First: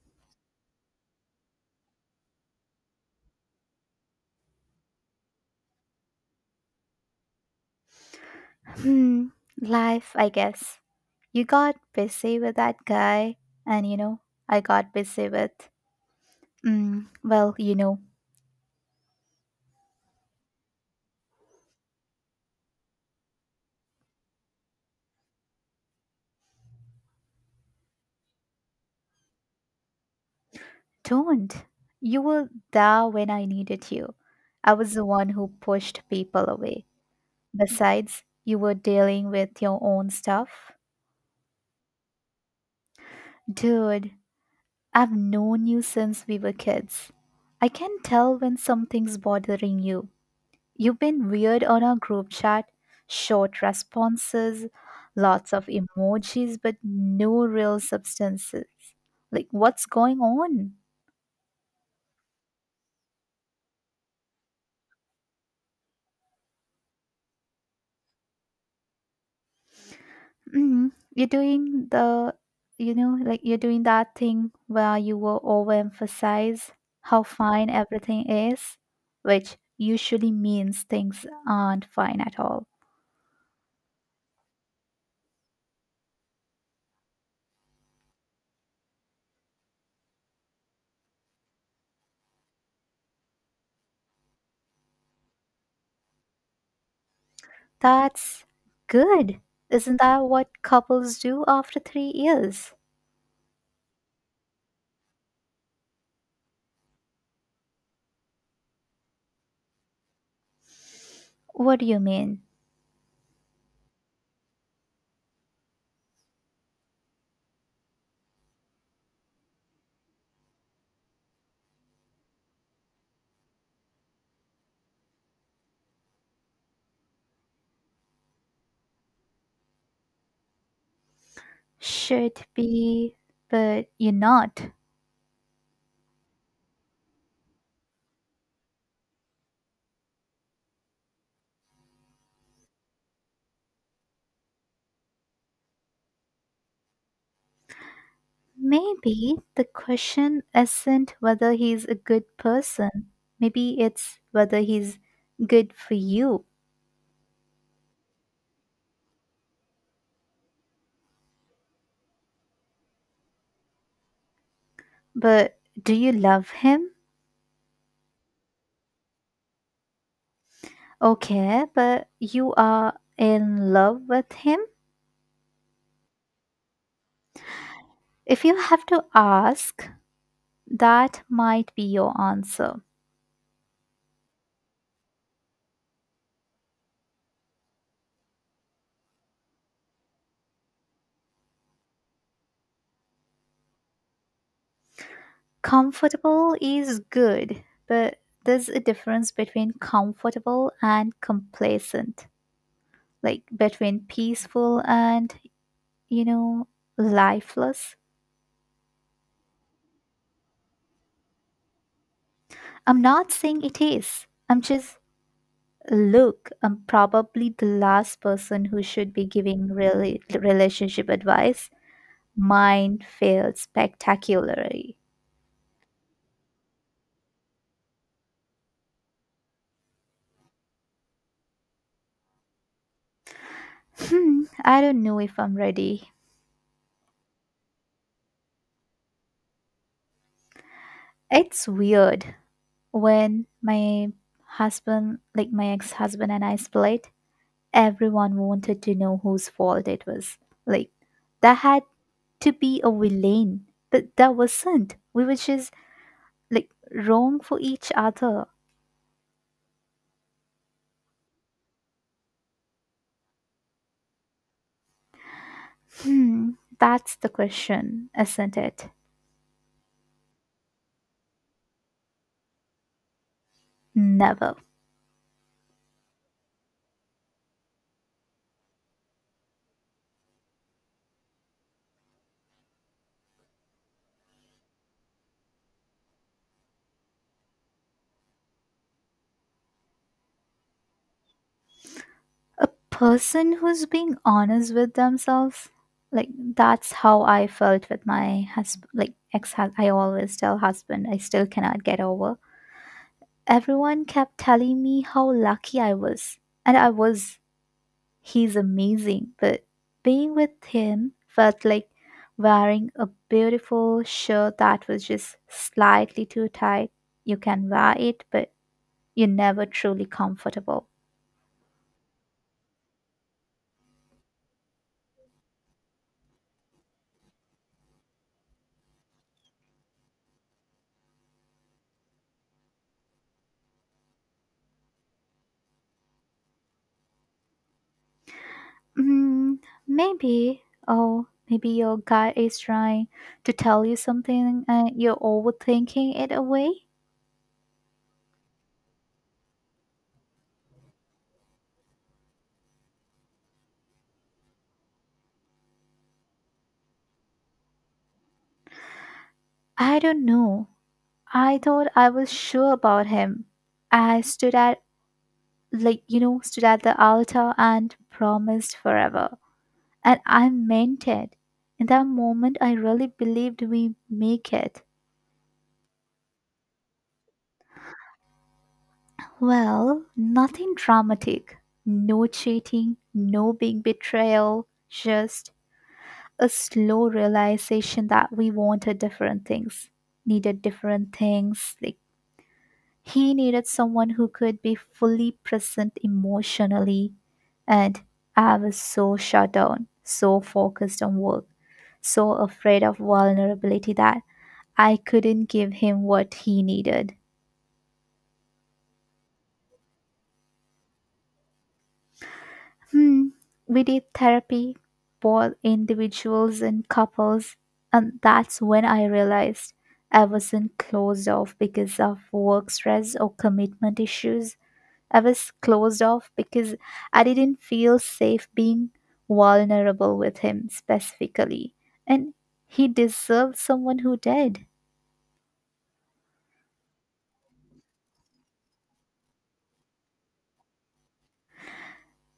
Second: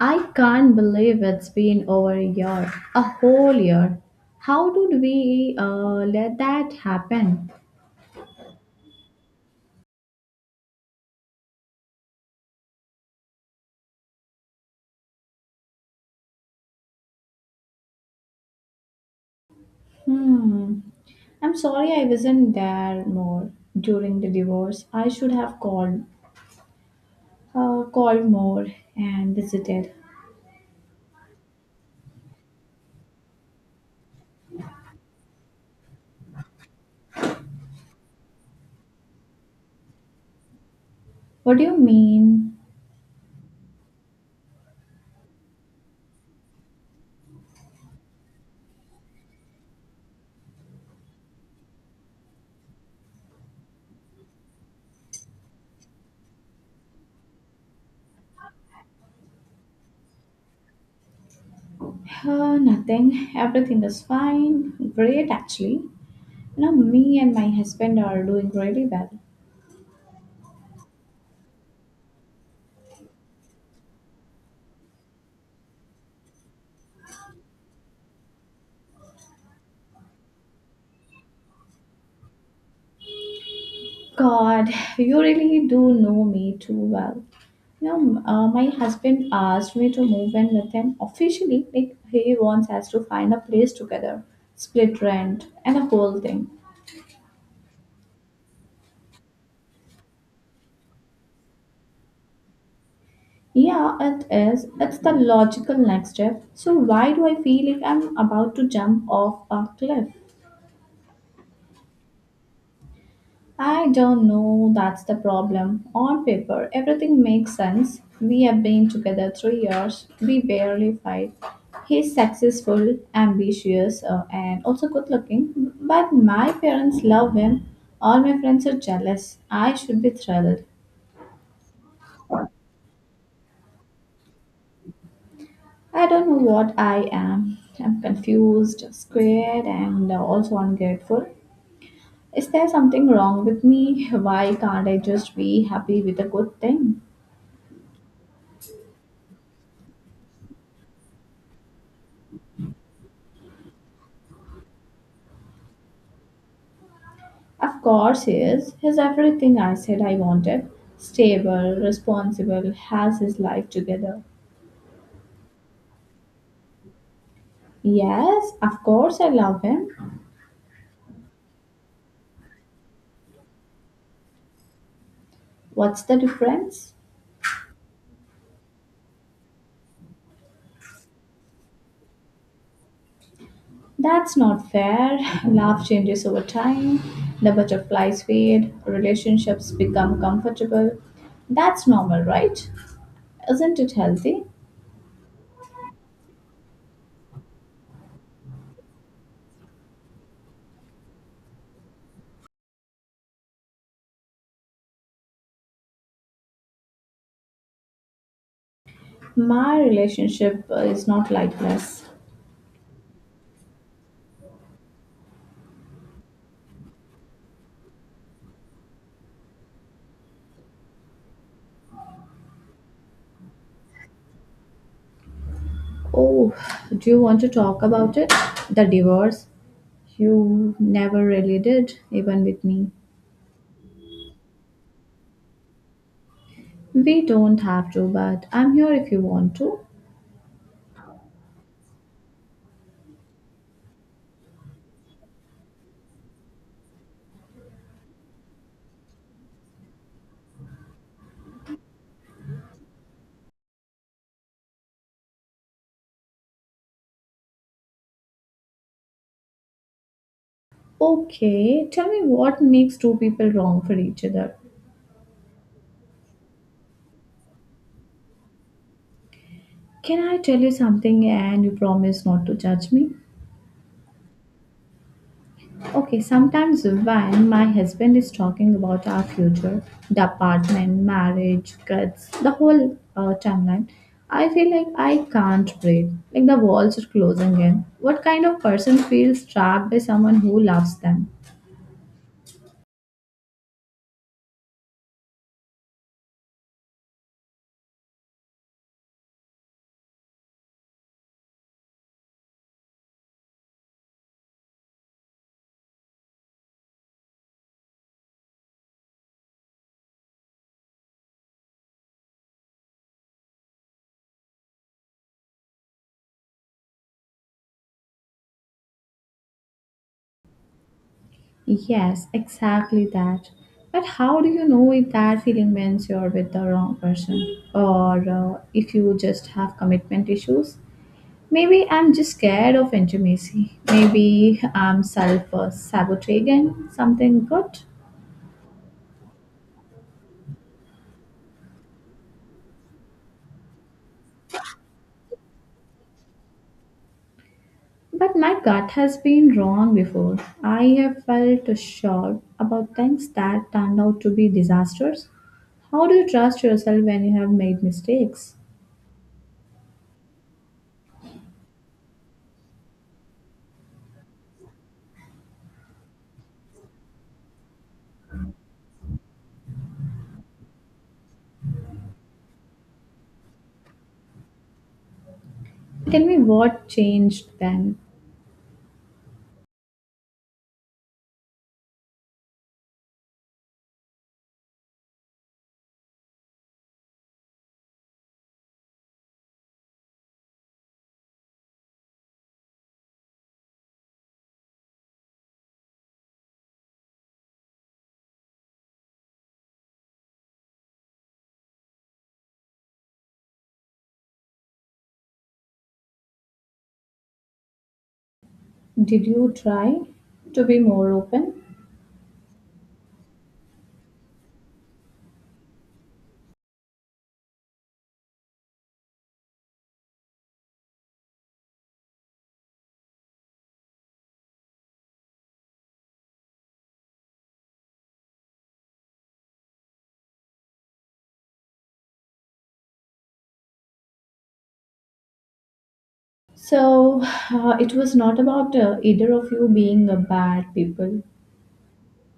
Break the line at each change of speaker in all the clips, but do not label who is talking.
I can't believe it's been over a year, a whole year. How did we let that happen?
Hmm, Life, I guess. You got busy with that guy, and I got busy with. Well,
Hmm. I'm sorry I wasn't there more during the divorce. I should have called, called more and visited.
don't. You were there when I needed you. I was the one who pushed people away. Besides, you were dealing with your own stuff.
What do you mean?
Dude, I've known you since we were kids. I can tell when something's bothering you. You've been weird on our group chat, short responses, lots of emojis, but no real substances. Like, what's going on?
Nothing. Everything is fine. Great, actually. You know, me and my husband are doing really well.
You're doing the, like you're doing that thing where you will overemphasize how fine everything is, which usually means things aren't fine at all.
God, you really do know me too well. You know, my husband asked me to move in with him officially. Like he wants us to find a place together, split rent, and a whole thing.
That's good. Isn't that what couples do after 3 years?
Yeah, it is. It's the logical next step. So why do I feel like I'm about to jump off a cliff?
What do you mean?
I don't know, that's the problem. On paper, everything makes sense. We have been together 3 years. We barely fight. He's successful, ambitious, and also good looking. But my parents love him. All my friends are jealous. I should be thrilled.
Should be, but you're not.
I don't know what I am. I'm confused, scared, and also ungrateful. Is there something wrong with me? Why can't I just be happy with a good thing?
Maybe the question isn't whether he's a good person. Maybe it's whether he's good for you.
Of course he is. He's everything I said I wanted. Stable, responsible, has his life together.
But do you love him?
Yes, of course I love him.
Okay, but you are in love with him?
What's the difference?
If you have to ask, that might be your answer.
That's not fair. Love changes over time. The butterflies fade. Relationships become comfortable. That's normal, right? Isn't it healthy?
Comfortable is good, but there's a difference between comfortable and complacent, like between peaceful and, you know, lifeless.
My relationship is not like this.
I'm not saying it is. I'm just, look, I'm probably the last person who should be giving really relationship advice. Mine failed spectacularly.
Oh, do you want to talk about it? The divorce? You never really did, even with me.
I don't know if I'm ready.
We don't have to, but I'm here if you want to.
It's weird when my husband, like my ex husband, and I split, everyone wanted to know whose fault it was. Like, that had to be a villain. But that wasn't. We were just like wrong for each other.
Okay, tell me what makes two people wrong for each other.
Hmm, that's the question, isn't it?
Can I tell you something and you promise not to judge me?
Never.
Okay, sometimes when my husband is talking about our future, the apartment, marriage, kids, the whole timeline, I feel like I can't breathe. Like the walls are closing in. What kind of person feels trapped by someone who loves them?
A person who's being honest with themselves. Like that's how I felt with my husband. Like ex, I always tell husband I still cannot get over. Everyone kept telling me how lucky I was, and I was. He's amazing, but being with him felt like wearing a beautiful shirt that was just slightly too tight. You can wear it, but you're never truly comfortable.
Yes, exactly that. But how do you know if that feeling means you're with the wrong person or if you just have commitment issues? Maybe I'm just scared of intimacy. Maybe I'm self sabotaging something good.
Mm, maybe, oh, maybe your guy is trying to tell you something and you're overthinking it away.
But my gut has been wrong before. I have felt sure about things that turned out to be disasters. How do you trust yourself when you have made mistakes?
I don't know. I thought I was sure about him. I stood at, like, you know, stood at the altar and promised forever. And I meant it. In that moment, I really believed we make it.
Tell me what changed then.
Well, nothing dramatic. No cheating, no big betrayal, just a slow realization that we wanted different things, needed different things. Like he needed someone who could be fully present emotionally, and I was so shut down, so focused on work, so afraid of vulnerability that I couldn't give him what he needed.
Did you try to be more open?
Hmm. We did therapy, both individuals and couples, and that's when I realized I wasn't closed off because of work stress or commitment issues. I was closed off because I didn't feel safe being vulnerable with him specifically. And he deserved someone who did.
So, it was not about either of you being bad people.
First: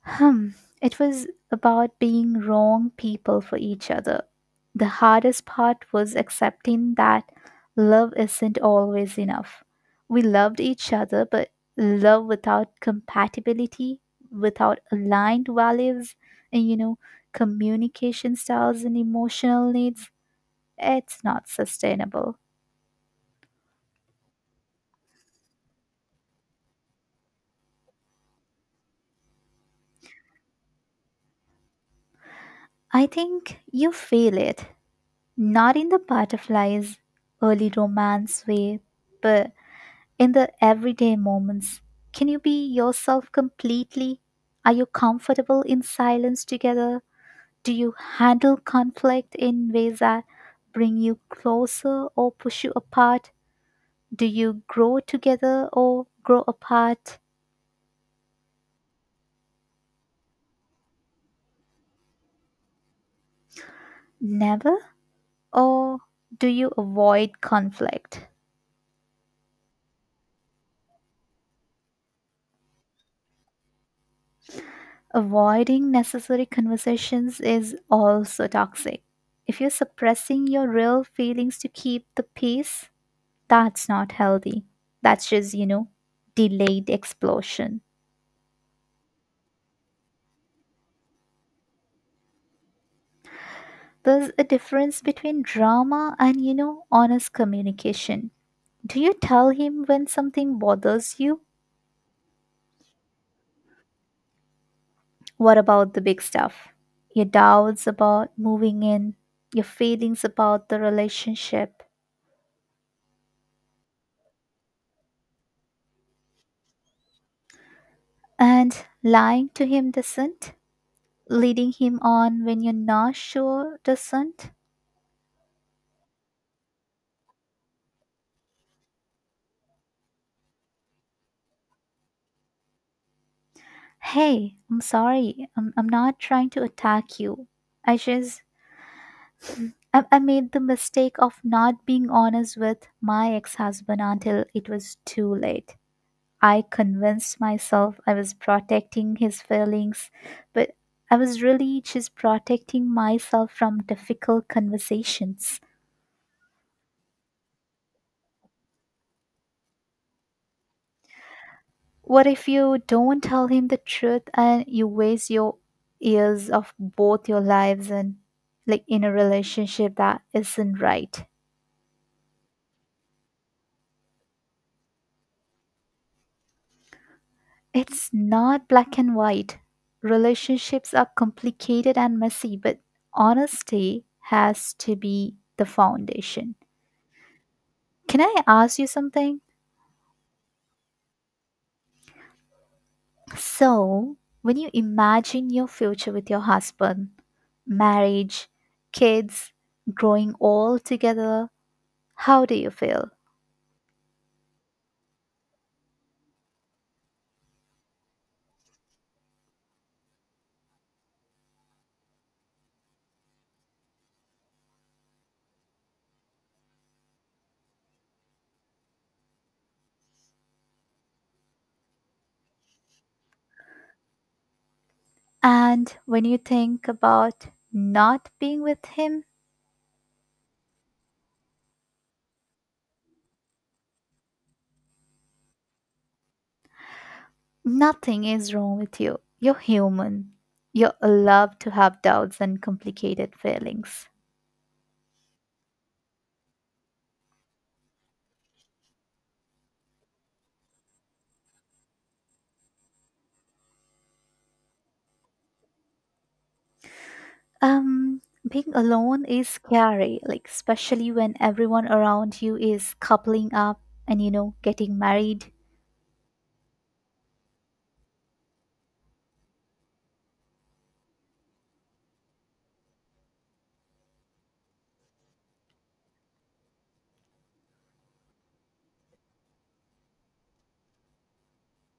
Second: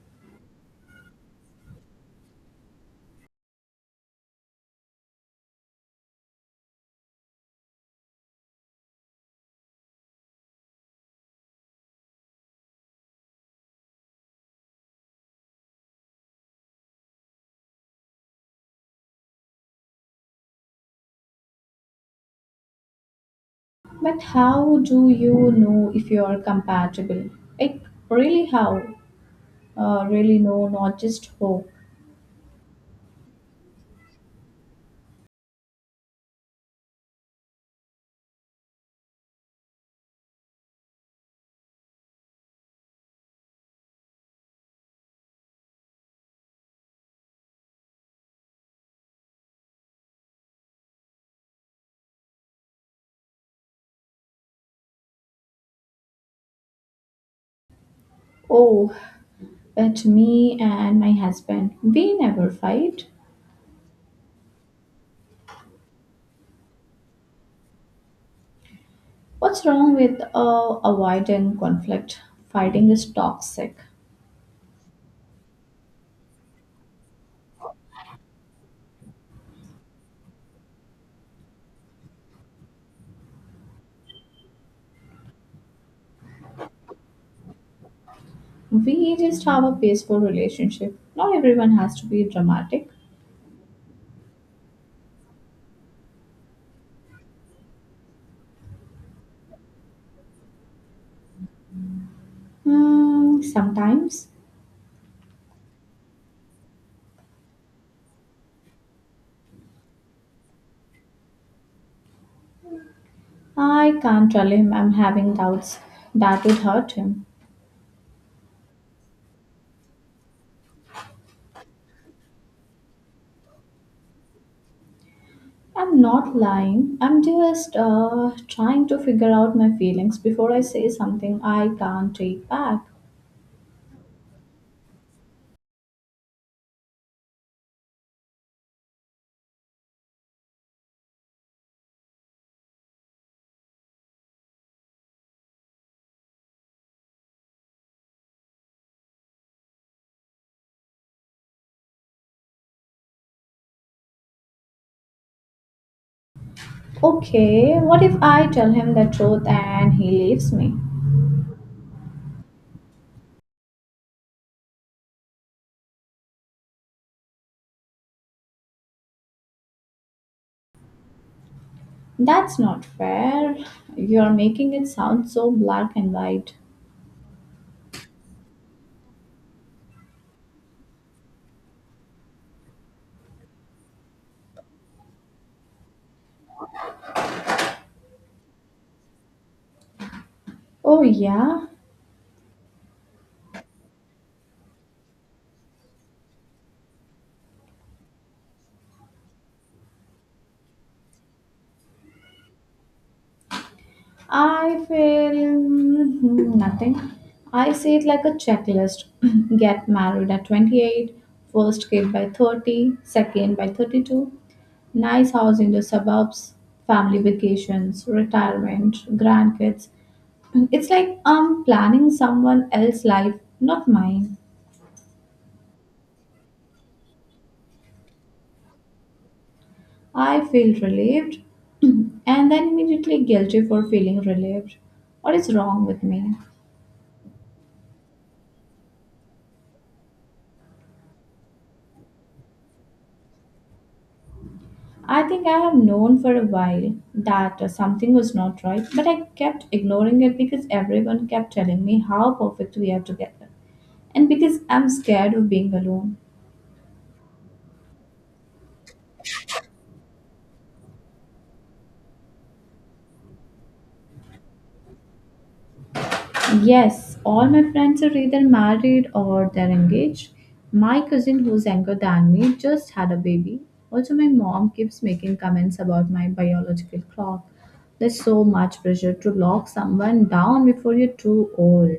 Hmm, it was about being wrong people for each other. The hardest part was accepting that love isn't always enough. We loved each other, but love without compatibility, without aligned values, and communication styles and emotional needs, it's not sustainable.
But how do you know if you are compatible? Like, really, how? Really, no, not just how.
I think you feel it, not in the butterflies, early romance way, but in the everyday moments, can you be yourself completely? Are you comfortable in silence together? Do you handle conflict in ways that bring you closer or push you apart? Do you grow together or grow apart?
Oh, but me and my husband, we never fight.
Never? Or do you avoid conflict?
What's wrong with avoiding conflict? Fighting is toxic.
Avoiding necessary conversations is also toxic. If you're suppressing your real feelings to keep the peace, that's not healthy. That's just, delayed explosion.
We just have a peaceful relationship. Not everyone has to be dramatic.
There's a difference between drama and, honest communication. Do you tell him when something bothers you?
Hmm, sometimes.
What about the big stuff? Your doubts about moving in, your feelings about the relationship,
I can't tell him I'm having doubts. That would hurt him.
and lying to him doesn't? Leading him on when you're not sure doesn't?
I'm not lying. I'm just trying to figure out my feelings before I say something I can't take back.
Hey, I'm sorry. I'm not trying to attack you. I just I made the mistake of not being honest with my ex husband until it was too late. I convinced myself I was protecting his feelings, but I was really just protecting myself from difficult conversations.
Okay, what if I tell him the truth and he leaves me?
What if you don't tell him the truth and you waste your years of both your lives and like in a relationship that isn't right?
That's not fair. You're making it sound so black and white.
It's not black and white. Relationships are complicated and messy, but honesty has to be the foundation. Can I ask you something?
Oh, yeah.
So, when you imagine your future with your husband, marriage, kids, growing all together, how do you feel?
I feel nothing. I see it like a checklist. Get married at 28, first kid by 30, second by 32. Nice house in the suburbs, family vacations, retirement, grandkids. It's like I'm planning someone else's life, not mine.
And when you think about not being with him?
I feel relieved, and then immediately guilty for feeling relieved. What is wrong with me?
Nothing is wrong with you. You're human. You're allowed to have doubts and complicated feelings.
I think I have known for a while that something was not right, but I kept ignoring it because everyone kept telling me how perfect we are together and because I'm scared of being alone.
Um, Being alone is scary, like, especially when everyone around you is coupling up and, getting married.
Yes, all my friends are either married or they're engaged. My cousin, who's younger than me, just had a baby. Also, my mom keeps making comments about my biological clock. There's so much pressure to lock someone down before you're too old.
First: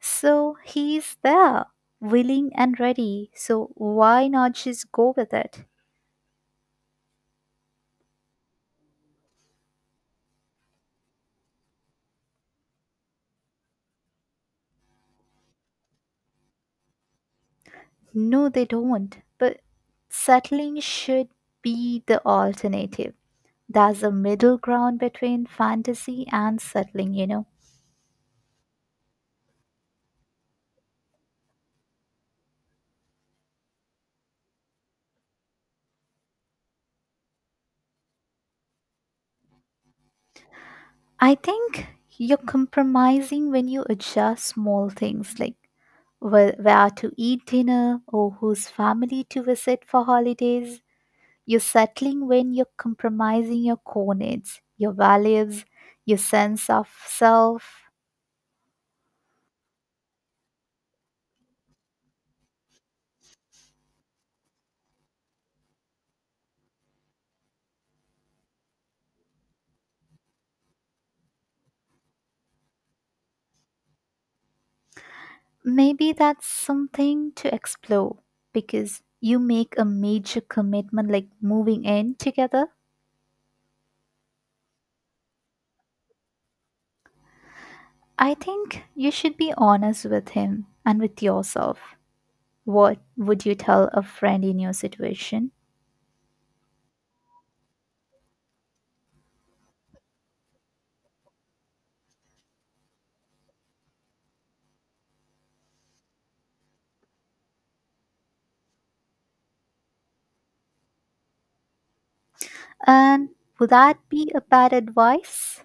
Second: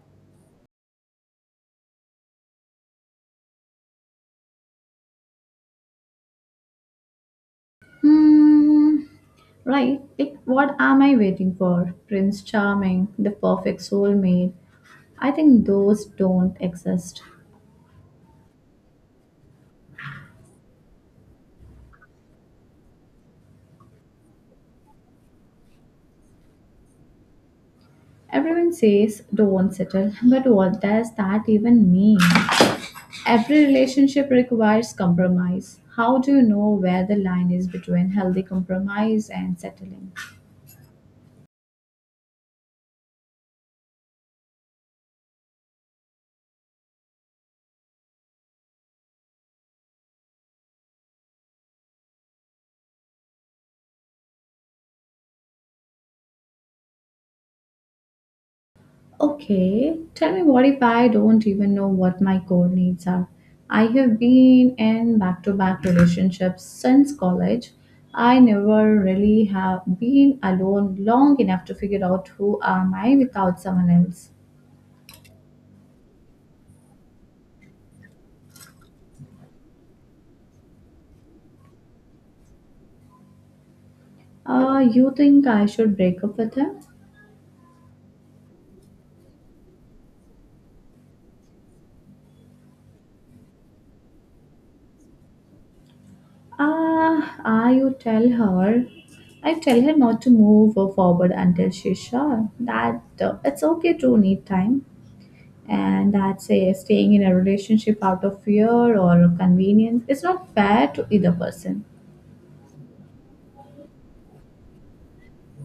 So he's there, willing and ready. So why not just go with it?
Hmm, right. Like, what am I waiting for? Prince Charming, the perfect soulmate. I think those don't exist.
No, they don't. But settling should be the alternative. There's a middle ground between fantasy and settling.
Everyone says don't settle, but what does that even mean? Every relationship requires compromise. How do you know where the line is between healthy compromise and settling?
I think you're compromising when you adjust small things like where to eat dinner or whose family to visit for holidays. You're settling when you're compromising your core needs, your values, your sense of self.
Okay, tell me, what if I don't even know what my core needs are? I have been in back to back relationships since college. I never really have been alone long enough to figure out who am I without someone else.
Maybe that's something to explore because you make a major commitment like moving in together.
You think I should break up with him?
I think you should be honest with him and with yourself. What would you tell a friend in your situation?
Ah, you tell her. I tell her not to move forward until she's sure, that it's okay to need time and that say staying in a relationship out of fear or convenience is not fair to either person.
And would that be a bad advice?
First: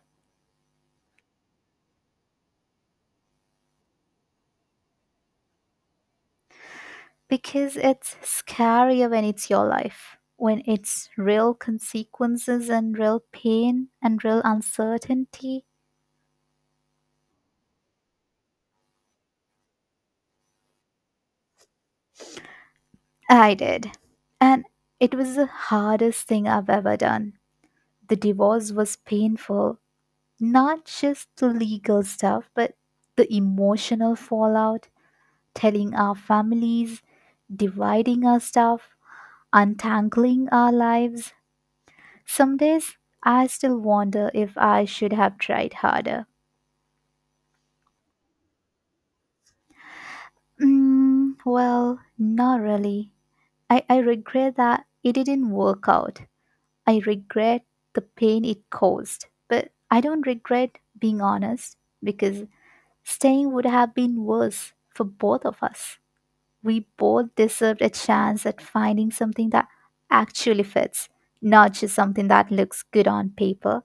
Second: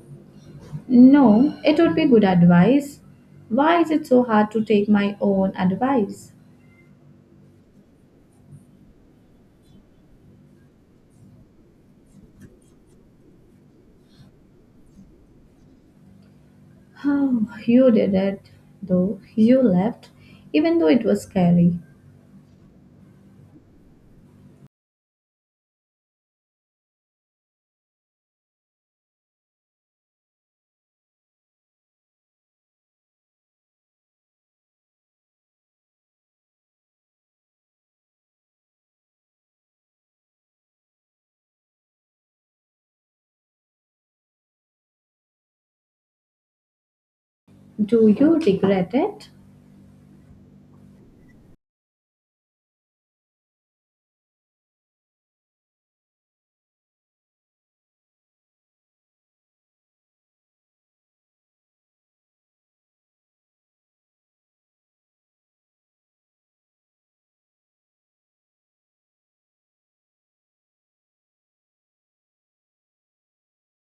No, it would be good advice. Why is it so hard to take my own advice?
Because it's scarier when it's your life, when it's real consequences and real pain and real uncertainty.
Oh, you did it, though. You left, even though it was scary.
I did. And it was the hardest thing I've ever done. The divorce was painful, not just the legal stuff, but the emotional fallout, telling our families, dividing our stuff, untangling our lives. Some days I still wonder if I should have tried harder.
Do you regret it?
Well, not really. I regret that it didn't work out. I regret the pain it caused, but I don't regret being honest because staying would have been worse for both of us. We both deserved a chance at finding something that actually fits, not just something that looks good on paper.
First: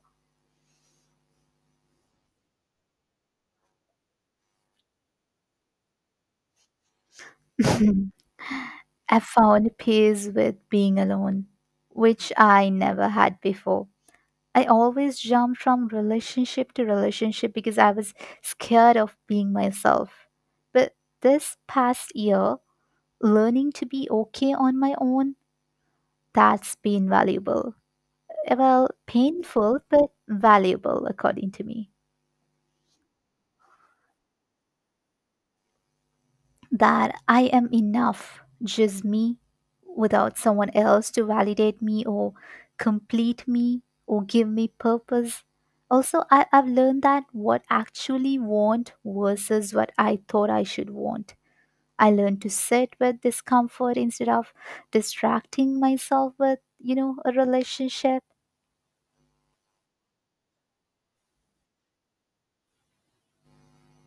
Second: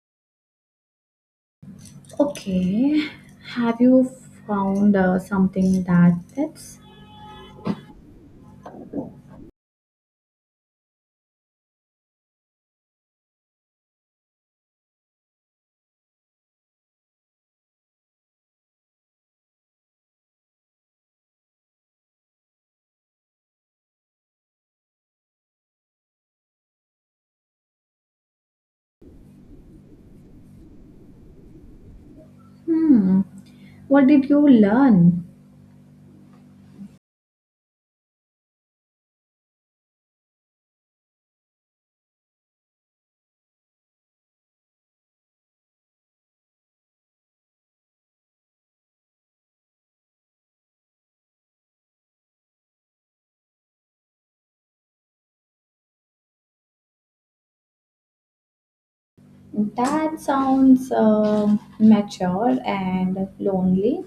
Okay, have you found something that fits?
I found peace with being alone, which I never had before. I always jumped from relationship to relationship because I was scared of being myself. But this past year, learning to be okay on my own, that's been valuable. Well, painful, but valuable, according to me.
Hmm, what did you learn?
That I am enough, just me, without someone else to validate me or complete me or give me purpose. Also, I've learned that what actually want versus what I thought I should want. I learned to sit with discomfort instead of distracting myself with, a relationship.
That sounds mature and lonely,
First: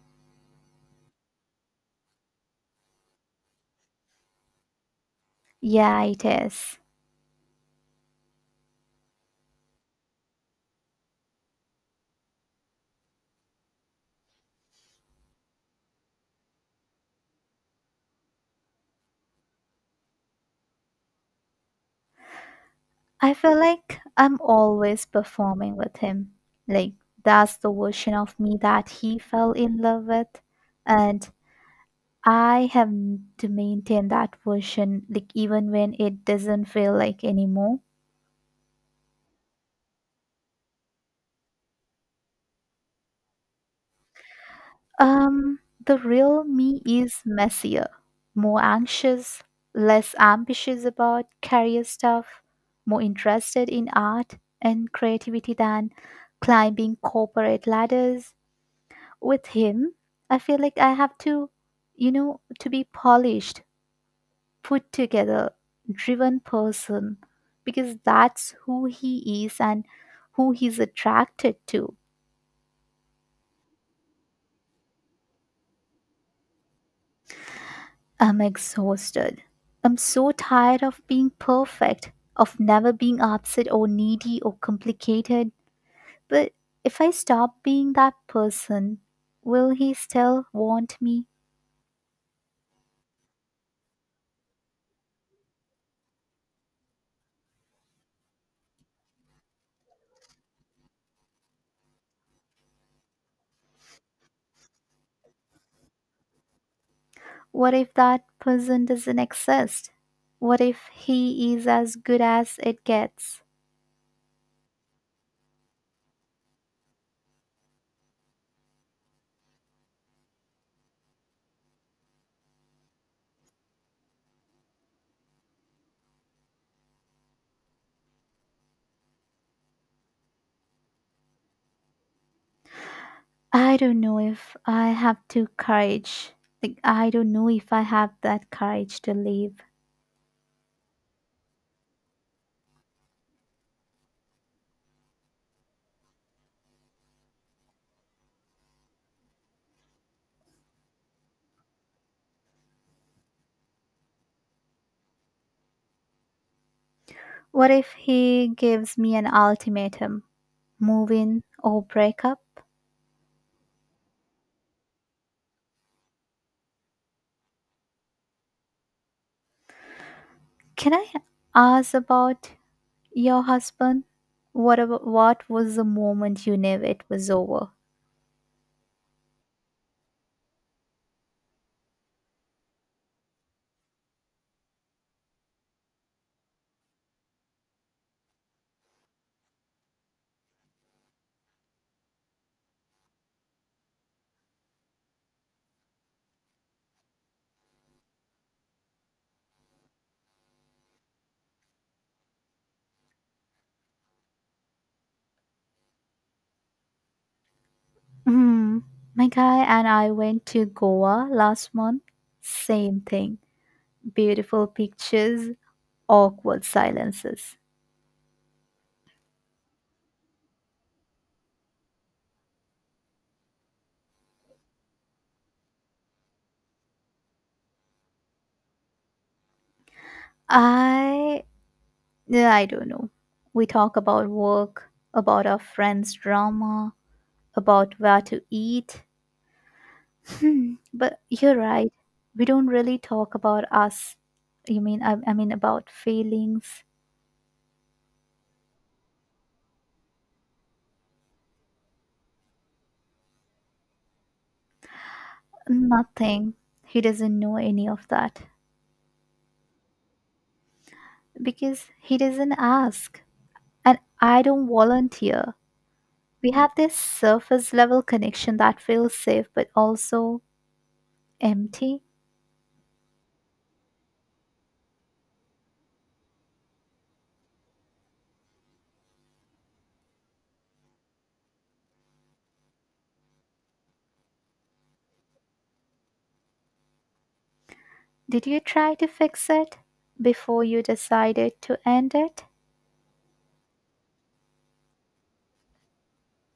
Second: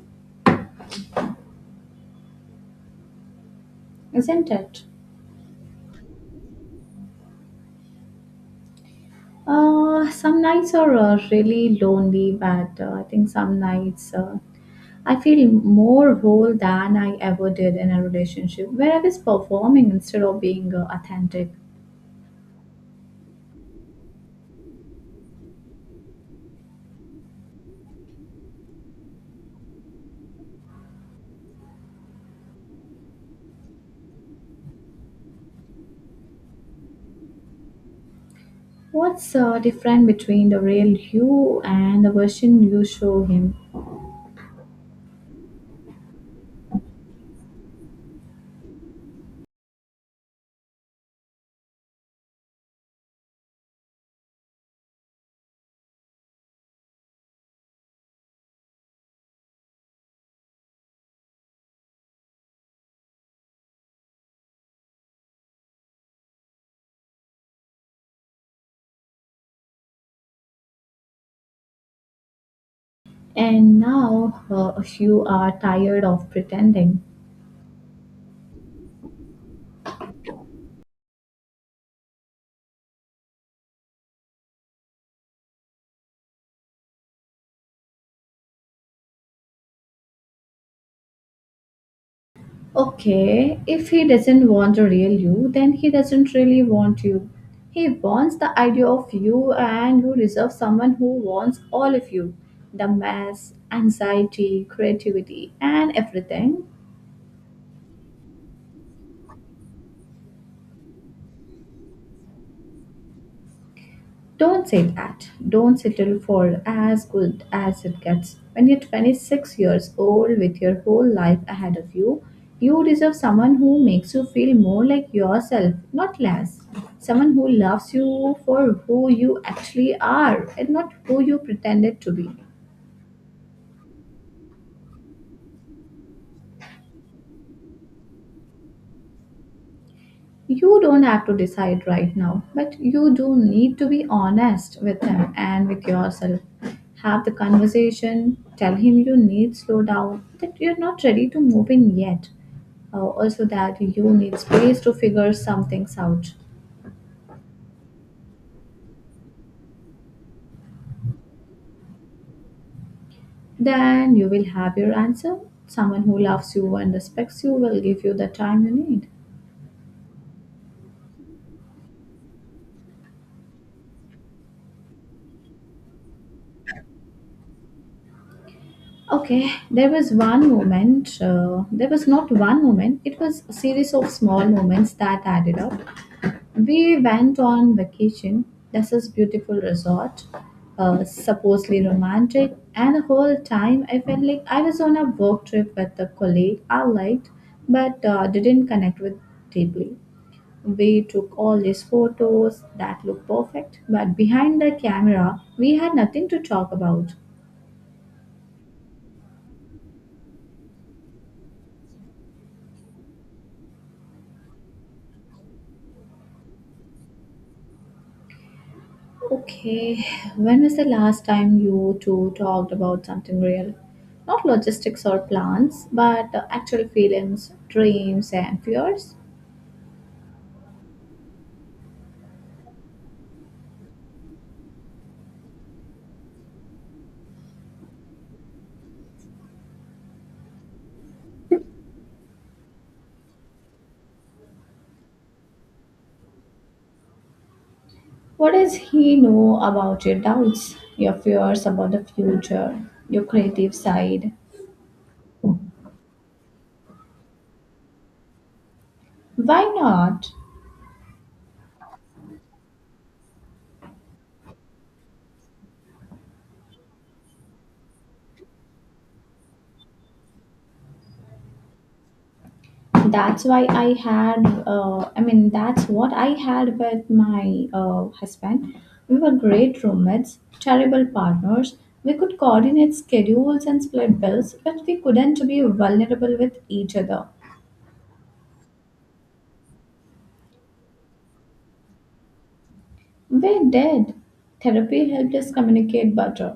isn't it?
Yeah, it is.
Some nights are really lonely, but I think some nights I feel more whole than I ever did in a relationship where I was performing instead of being authentic.
I feel like I'm always performing with him. Like, that's the version of me that he fell in love with. And I have to maintain that version, like, even when it doesn't feel like anymore.
What's different between the real you and the version you show him?
Um, the real me is messier, more anxious, less ambitious about career stuff, more interested in art and creativity than climbing corporate ladders. With him, I feel like I have to be polished, put together, driven person because that's who he is and who he's attracted to.
And now you are tired of pretending.
I'm exhausted. I'm so tired of being perfect, of never being upset or needy or complicated. But if I stop being that person, will he still want me?
Okay, if he doesn't want the real you, then he doesn't really want you. He wants the idea of you, and you deserve someone who wants all of you, the mess, anxiety, creativity, and everything.
What if that person doesn't exist? What if he is as good as it gets?
Don't say that. Don't settle for as good as it gets. When you're 26 years old with your whole life ahead of you, you deserve someone who makes you feel more like yourself, not less. Someone who loves you for who you actually are and not who you pretended to be.
I don't know if I have to courage. Like I don't know if I have that courage to leave.
You don't have to decide right now, but you do need to be honest with him and with yourself. Have the conversation, tell him you need slow down, that you're not ready to move in yet, also that you need space to figure some things out.
What if he gives me an ultimatum? Move in or break up?
Then you will have your answer. Someone who loves you and respects you will give you the time you need.
Can I ask about your husband? What was the moment you knew it was over?
Okay, there was one moment, there was not one moment, it was a series of small moments that added up. We went on vacation. This is beautiful resort, supposedly romantic, and the whole time I felt like I was on a work trip with a colleague I liked, but didn't connect with deeply. We took all these photos that looked perfect, but behind the camera, we had nothing to talk about.
Hmm. My guy and I went to Goa last month. Same thing. Beautiful pictures, awkward silences.
Okay, when was the last time you two talked about something real? Not logistics or plans, but actual feelings, dreams, and fears?
I Yeah, I don't know. We talk about work, about our friends' drama, about where to eat. But you're right. We don't really talk about us. You mean I mean about feelings?
What does he know about your doubts, your fears about the future, your creative side?
Nothing. He doesn't know any of that
Why not?
because he doesn't ask and I don't volunteer. We have this surface level connection that feels safe but also empty.
That's why I had I mean that's what I had with my husband. We were great roommates, terrible partners. We could coordinate schedules and split bills, but we couldn't be vulnerable with each other.
Did you try to fix it before you decided to end it?
We did therapy, helped us communicate better,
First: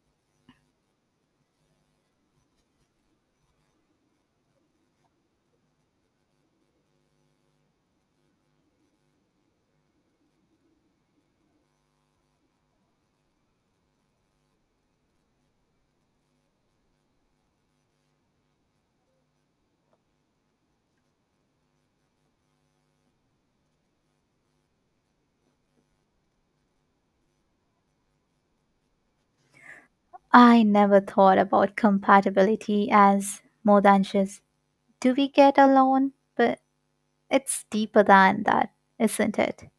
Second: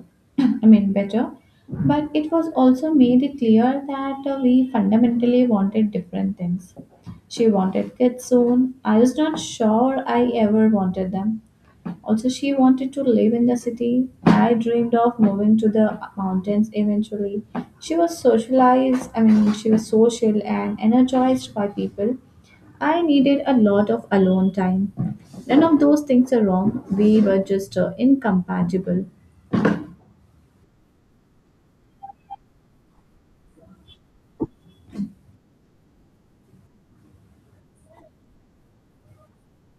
better. But it was also made it clear that we fundamentally wanted different things. She wanted kids soon. I was not sure I ever wanted them. Also, she wanted to live in the city. I dreamed of moving to the mountains eventually. She was socialized, I mean, she was social and energized by people. I needed a lot of alone time. None of those things are wrong. We were just incompatible.
I never thought about compatibility as more than just do we get along, but it's deeper than that, isn't it?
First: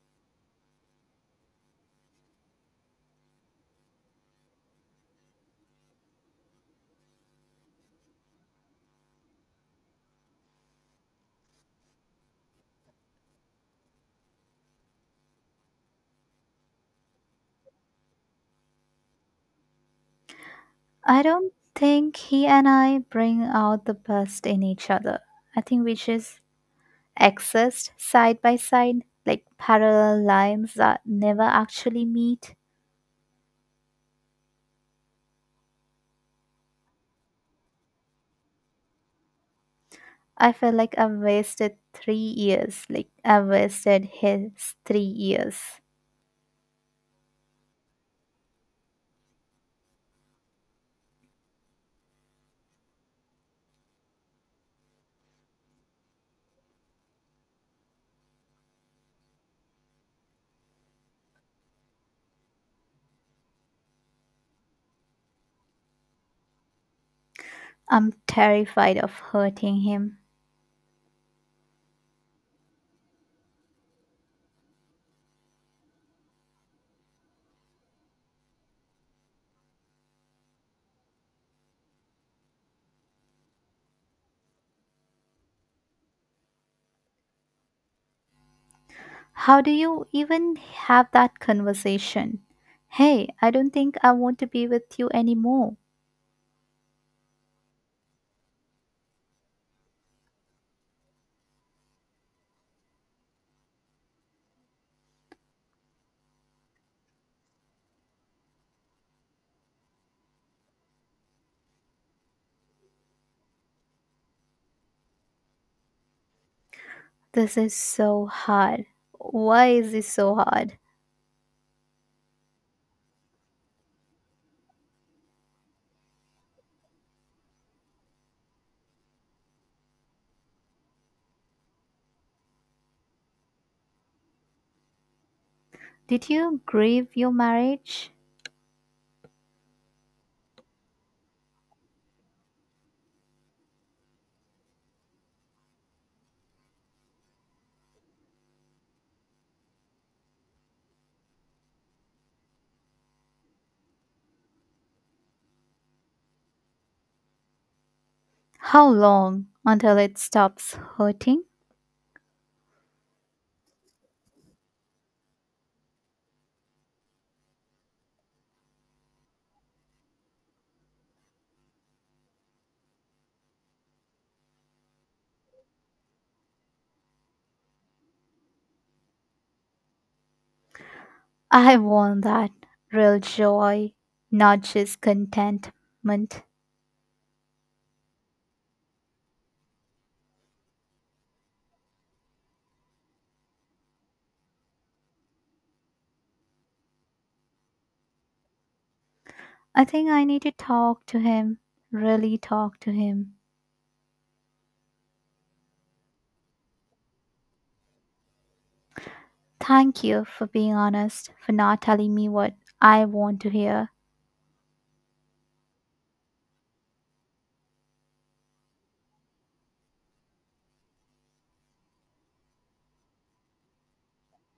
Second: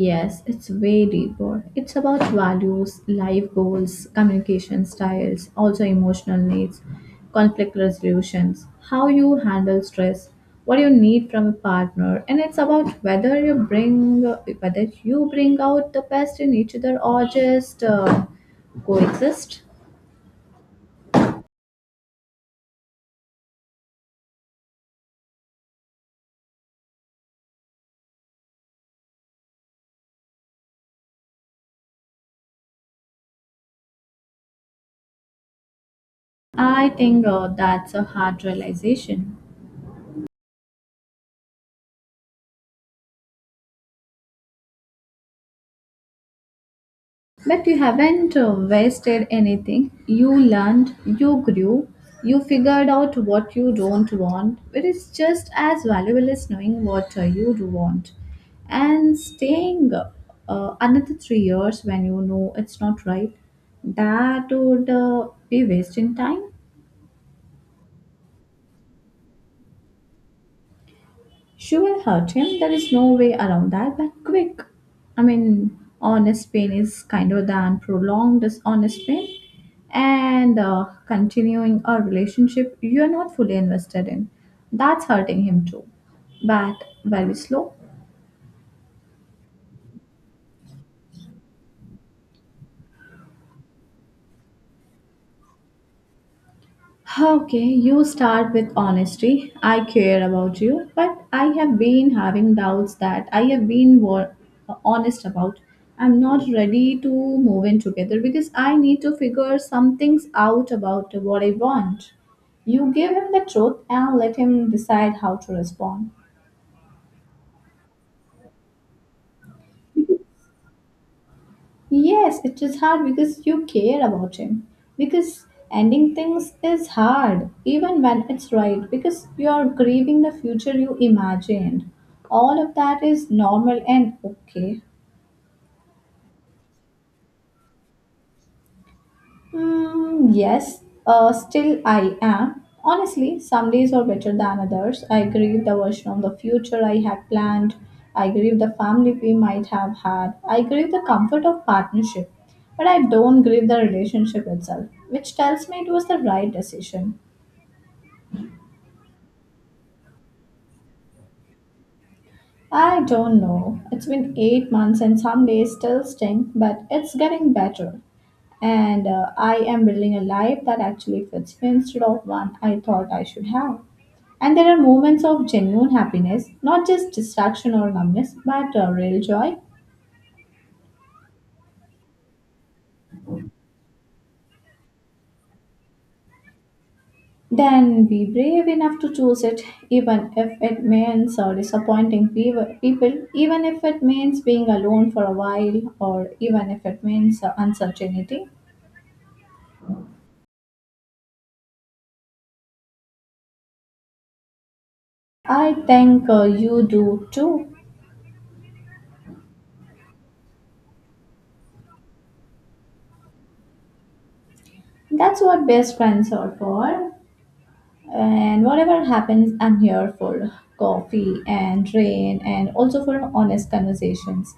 Yes, it's way deeper. It's about values, life goals, communication styles, also emotional needs, conflict resolutions, how you handle stress, what you need from a partner, and it's about whether you bring out the best in each other or just coexist.
I don't think he and I bring out the best in each other. I think we just exist side by side, like parallel lines that never actually meet.
I think that's a hard realization.
I feel like I've wasted 3 years. Like, I've wasted his 3 years.
But you haven't wasted anything. You learned, you grew, you figured out what you don't want, which is just as valuable as knowing what you do want. And staying another 3 years when you know it's not right, that would be wasting time.
I'm terrified of hurting him.
She will hurt him. There is no way around that. But honest pain is kinder than prolonged dishonest pain. And continuing a relationship you are not fully invested in. That's hurting him too. But very slow.
How do you even have that conversation? Hey, I don't think I want to be with you anymore.
Okay, you start with honesty. I care about you, but I have been having doubts that I have been honest about. I'm not ready to move in together because I need to figure some things out about what I want. You give him the truth and let him decide how to respond.
This is so hard. Why is this so hard?
Yes, it is hard because you care about him. Because ending things is hard, even when it's right, because you are grieving the future you imagined. All of that is normal and okay.
Did you grieve your marriage?
Mm, yes, still I am. Honestly, some days are better than others. I grieve the version of the future I had planned. I grieve the family we might have had. I grieve the comfort of partnership. But I don't grieve the relationship itself, which tells me it was the right decision.
How long until it stops hurting?
I don't know. It's been 8 months and some days still sting, but it's getting better. And I am building a life that actually fits me instead of one I thought I should have. And there are moments of genuine happiness, not just distraction or numbness, but real joy.
I want that real joy, not just contentment.
Then be brave enough to choose it, even if it means disappointing people, even if it means being alone for a while, or even if it means uncertainty.
I think I need to talk to him, really talk to him.
I think you do too.
Thank you for being honest, for not telling me what I want to hear,
That's what best friends are for. And whatever happens, I'm here for coffee and rain and also for honest conversations.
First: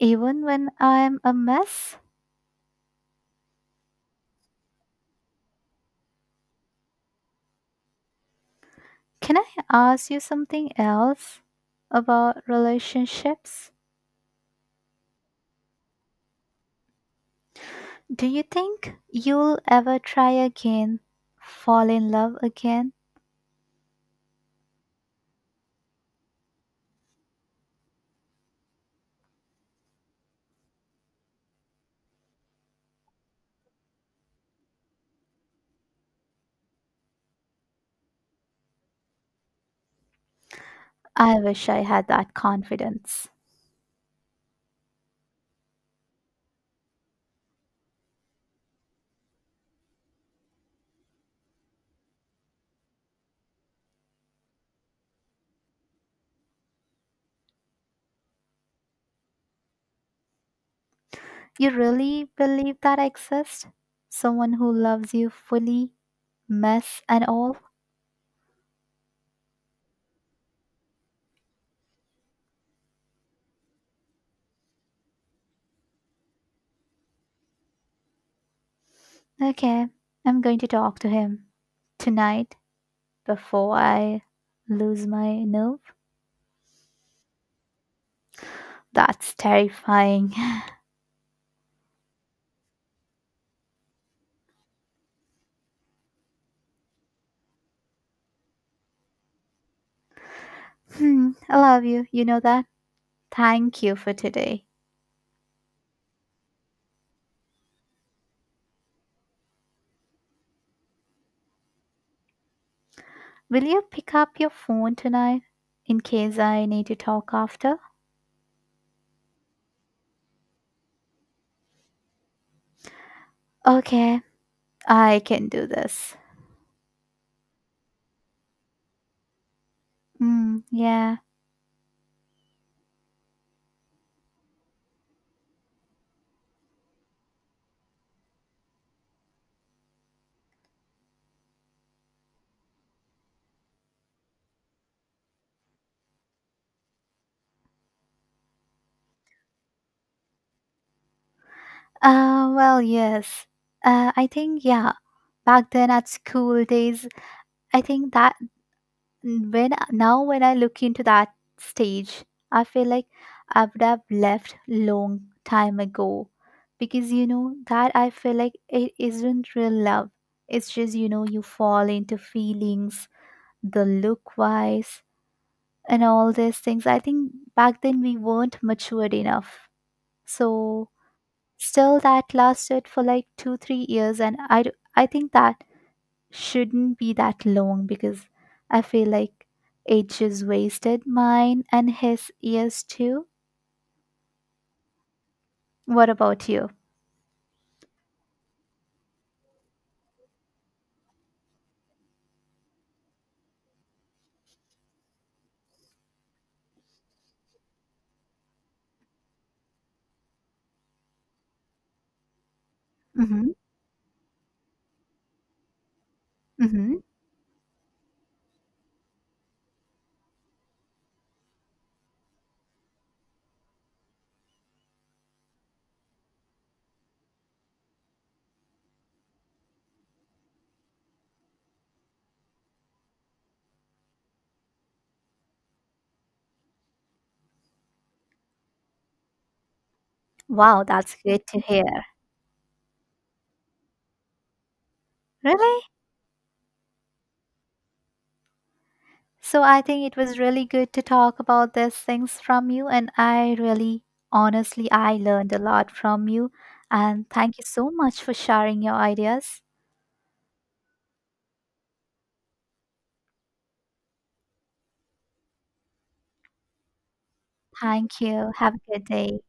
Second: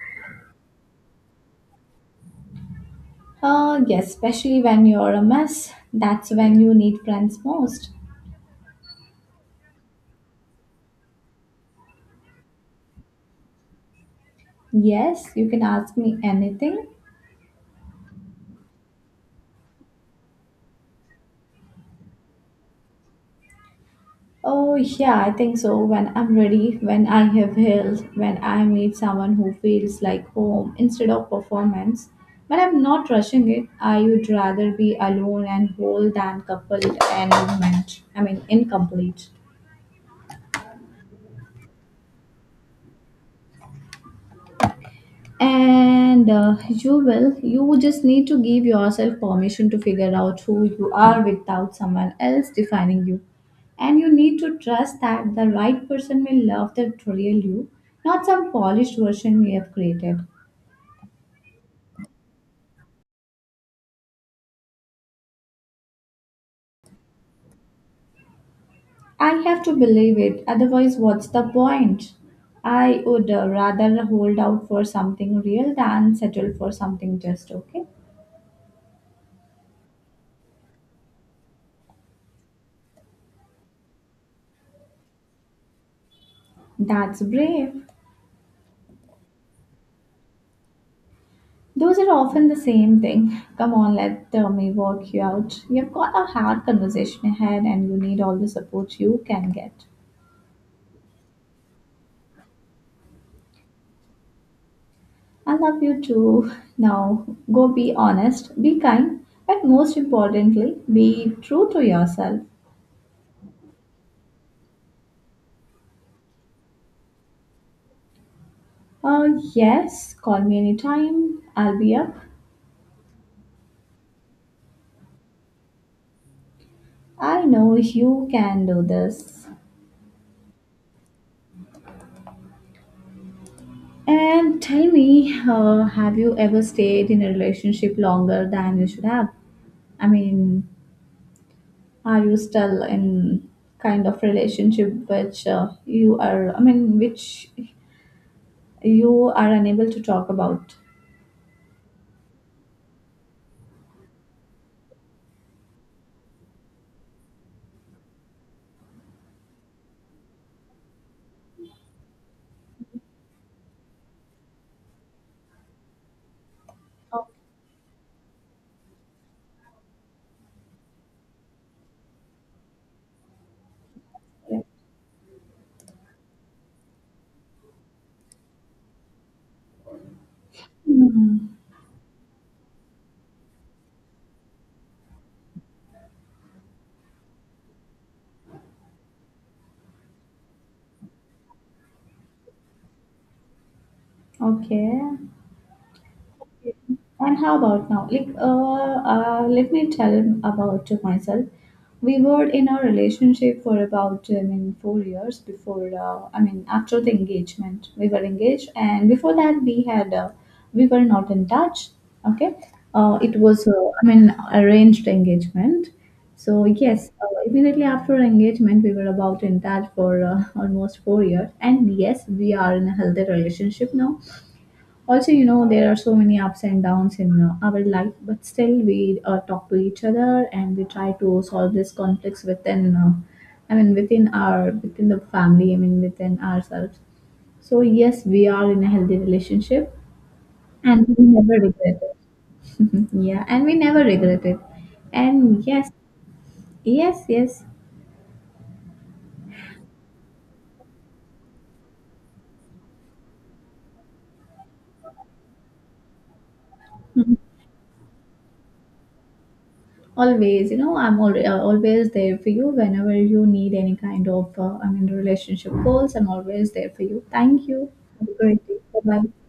even when I'm a mess.
Yes, especially when you're a mess. That's when you need friends most.
Can I ask you something else about relationships?
Yes, you can ask me anything.
Do you think you'll ever try again, fall in love again?
Oh, yeah, I think so. When I'm ready, when I have health, when I meet someone who feels like home instead of performance, when I'm not rushing it, I would rather be alone and whole than coupled and incomplete.
I wish I had that confidence.
And you will, you just need to give yourself permission to figure out who you are without someone else defining you. And you need to trust that the right person will love the real you, not some polished version you have created.
You really believe that exists? Someone who loves you fully, mess and all?
I have to believe it; otherwise, what's the point? I would rather hold out for something real than settle for something just okay.
Okay, I'm going to talk to him tonight before I lose my nerve.
That's brave.
That's terrifying.
Those are often the same thing. Come on, let me work you out. You've got a hard conversation ahead and you need all the support you can get.
I love you. You know that? Thank you for today.
I love you too. Now, go be honest, be kind, but most importantly, be true to yourself.
Will you pick up your phone tonight in case I need to talk after?
Uh, yes, call me anytime. I'll be up.
Okay, I can do this.
I know you can do this.
Mm, yeah.
And tell me, have you ever stayed in a relationship longer than you should have? I mean, Are you still in kind of relationship which you are, which you are unable to talk about?
Well, yes. I think, yeah. Back then at school days, I think that now when I look into that stage, I feel like I would have left long time ago because you know that I feel like it isn't real love. It's just, you fall into feelings, the look
Okay.
wise, and all these things. I think back then we weren't matured enough, so
Hmm.
still that lasted for like 2-3 years, and I think that shouldn't be that long because I feel like age is wasted, mine and his is too.
Okay.
What about you?
And how about now? Like, let me tell him about myself. We were in a relationship for about, 4 years before, after the engagement. We were engaged, and before that, we had, we were not in touch. Okay. It
Mm-hmm.
was, arranged engagement. So,
Mm-hmm.
yes, immediately after engagement, we were about in touch for almost 4 years. And yes, we are in a healthy relationship now also. You know, there are so many ups and downs in our life, but still we talk to each other and we try to solve these conflicts within within our within the family, within ourselves. So yes, we are in a healthy relationship
Wow,
and
that's
we
good
never
to hear.
regret it. Yeah, and we never regret it. And
Really?
yes yes yes
So I think it was really good to talk about these things from you, and I really, honestly, I learned a lot from you. And thank you so much for sharing your ideas.
Always, you know, always there for you whenever you need any kind of, relationship goals. I'm always there for you. Thank you.
Thank
Have a
you.
great
Have
day.
a good
Bye bye.
day.